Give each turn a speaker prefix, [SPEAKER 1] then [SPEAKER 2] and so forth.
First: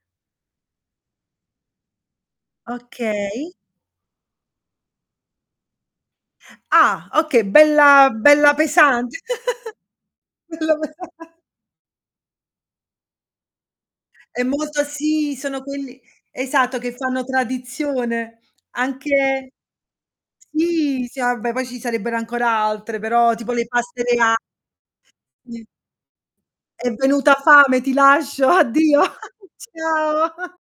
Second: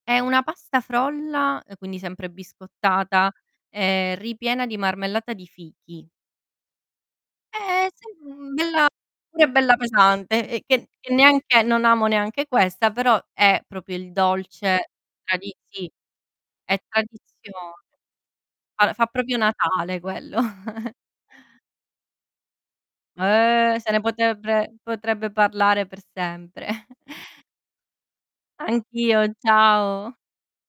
[SPEAKER 1] È una pasta frolla, ehm, quindi sempre biscottata
[SPEAKER 2] Okay.
[SPEAKER 1] e ripiena di marmellata di fichi.
[SPEAKER 2] Ah, okay,
[SPEAKER 1] Eh
[SPEAKER 2] bella
[SPEAKER 1] [unintelligible]
[SPEAKER 2] bella
[SPEAKER 1] bella
[SPEAKER 2] pesante
[SPEAKER 1] pure bella pesante, e
[SPEAKER 2] bella
[SPEAKER 1] che
[SPEAKER 2] pesa
[SPEAKER 1] che neanche non amo neanche questa però, è proprio il
[SPEAKER 2] È molto
[SPEAKER 1] dolce
[SPEAKER 2] sì,
[SPEAKER 1] tradi
[SPEAKER 2] sono
[SPEAKER 1] sì,
[SPEAKER 2] quelli
[SPEAKER 1] è
[SPEAKER 2] esatto, che fanno
[SPEAKER 1] tradizione.
[SPEAKER 2] tradizione,
[SPEAKER 1] Alo fa proprio
[SPEAKER 2] anche
[SPEAKER 1] Natale quello.
[SPEAKER 2] sì, sì, vabbè poi ci sarebbero ancora altre, però, tipo le
[SPEAKER 1] Eh, se ne
[SPEAKER 2] paste rea
[SPEAKER 1] potrebbe potrebbe
[SPEAKER 2] [unintelligible]
[SPEAKER 1] parlare per sempre.
[SPEAKER 2] È venuta fame. Ti lascio, addio.
[SPEAKER 1] Anch'io, ciao.
[SPEAKER 2] Ciao.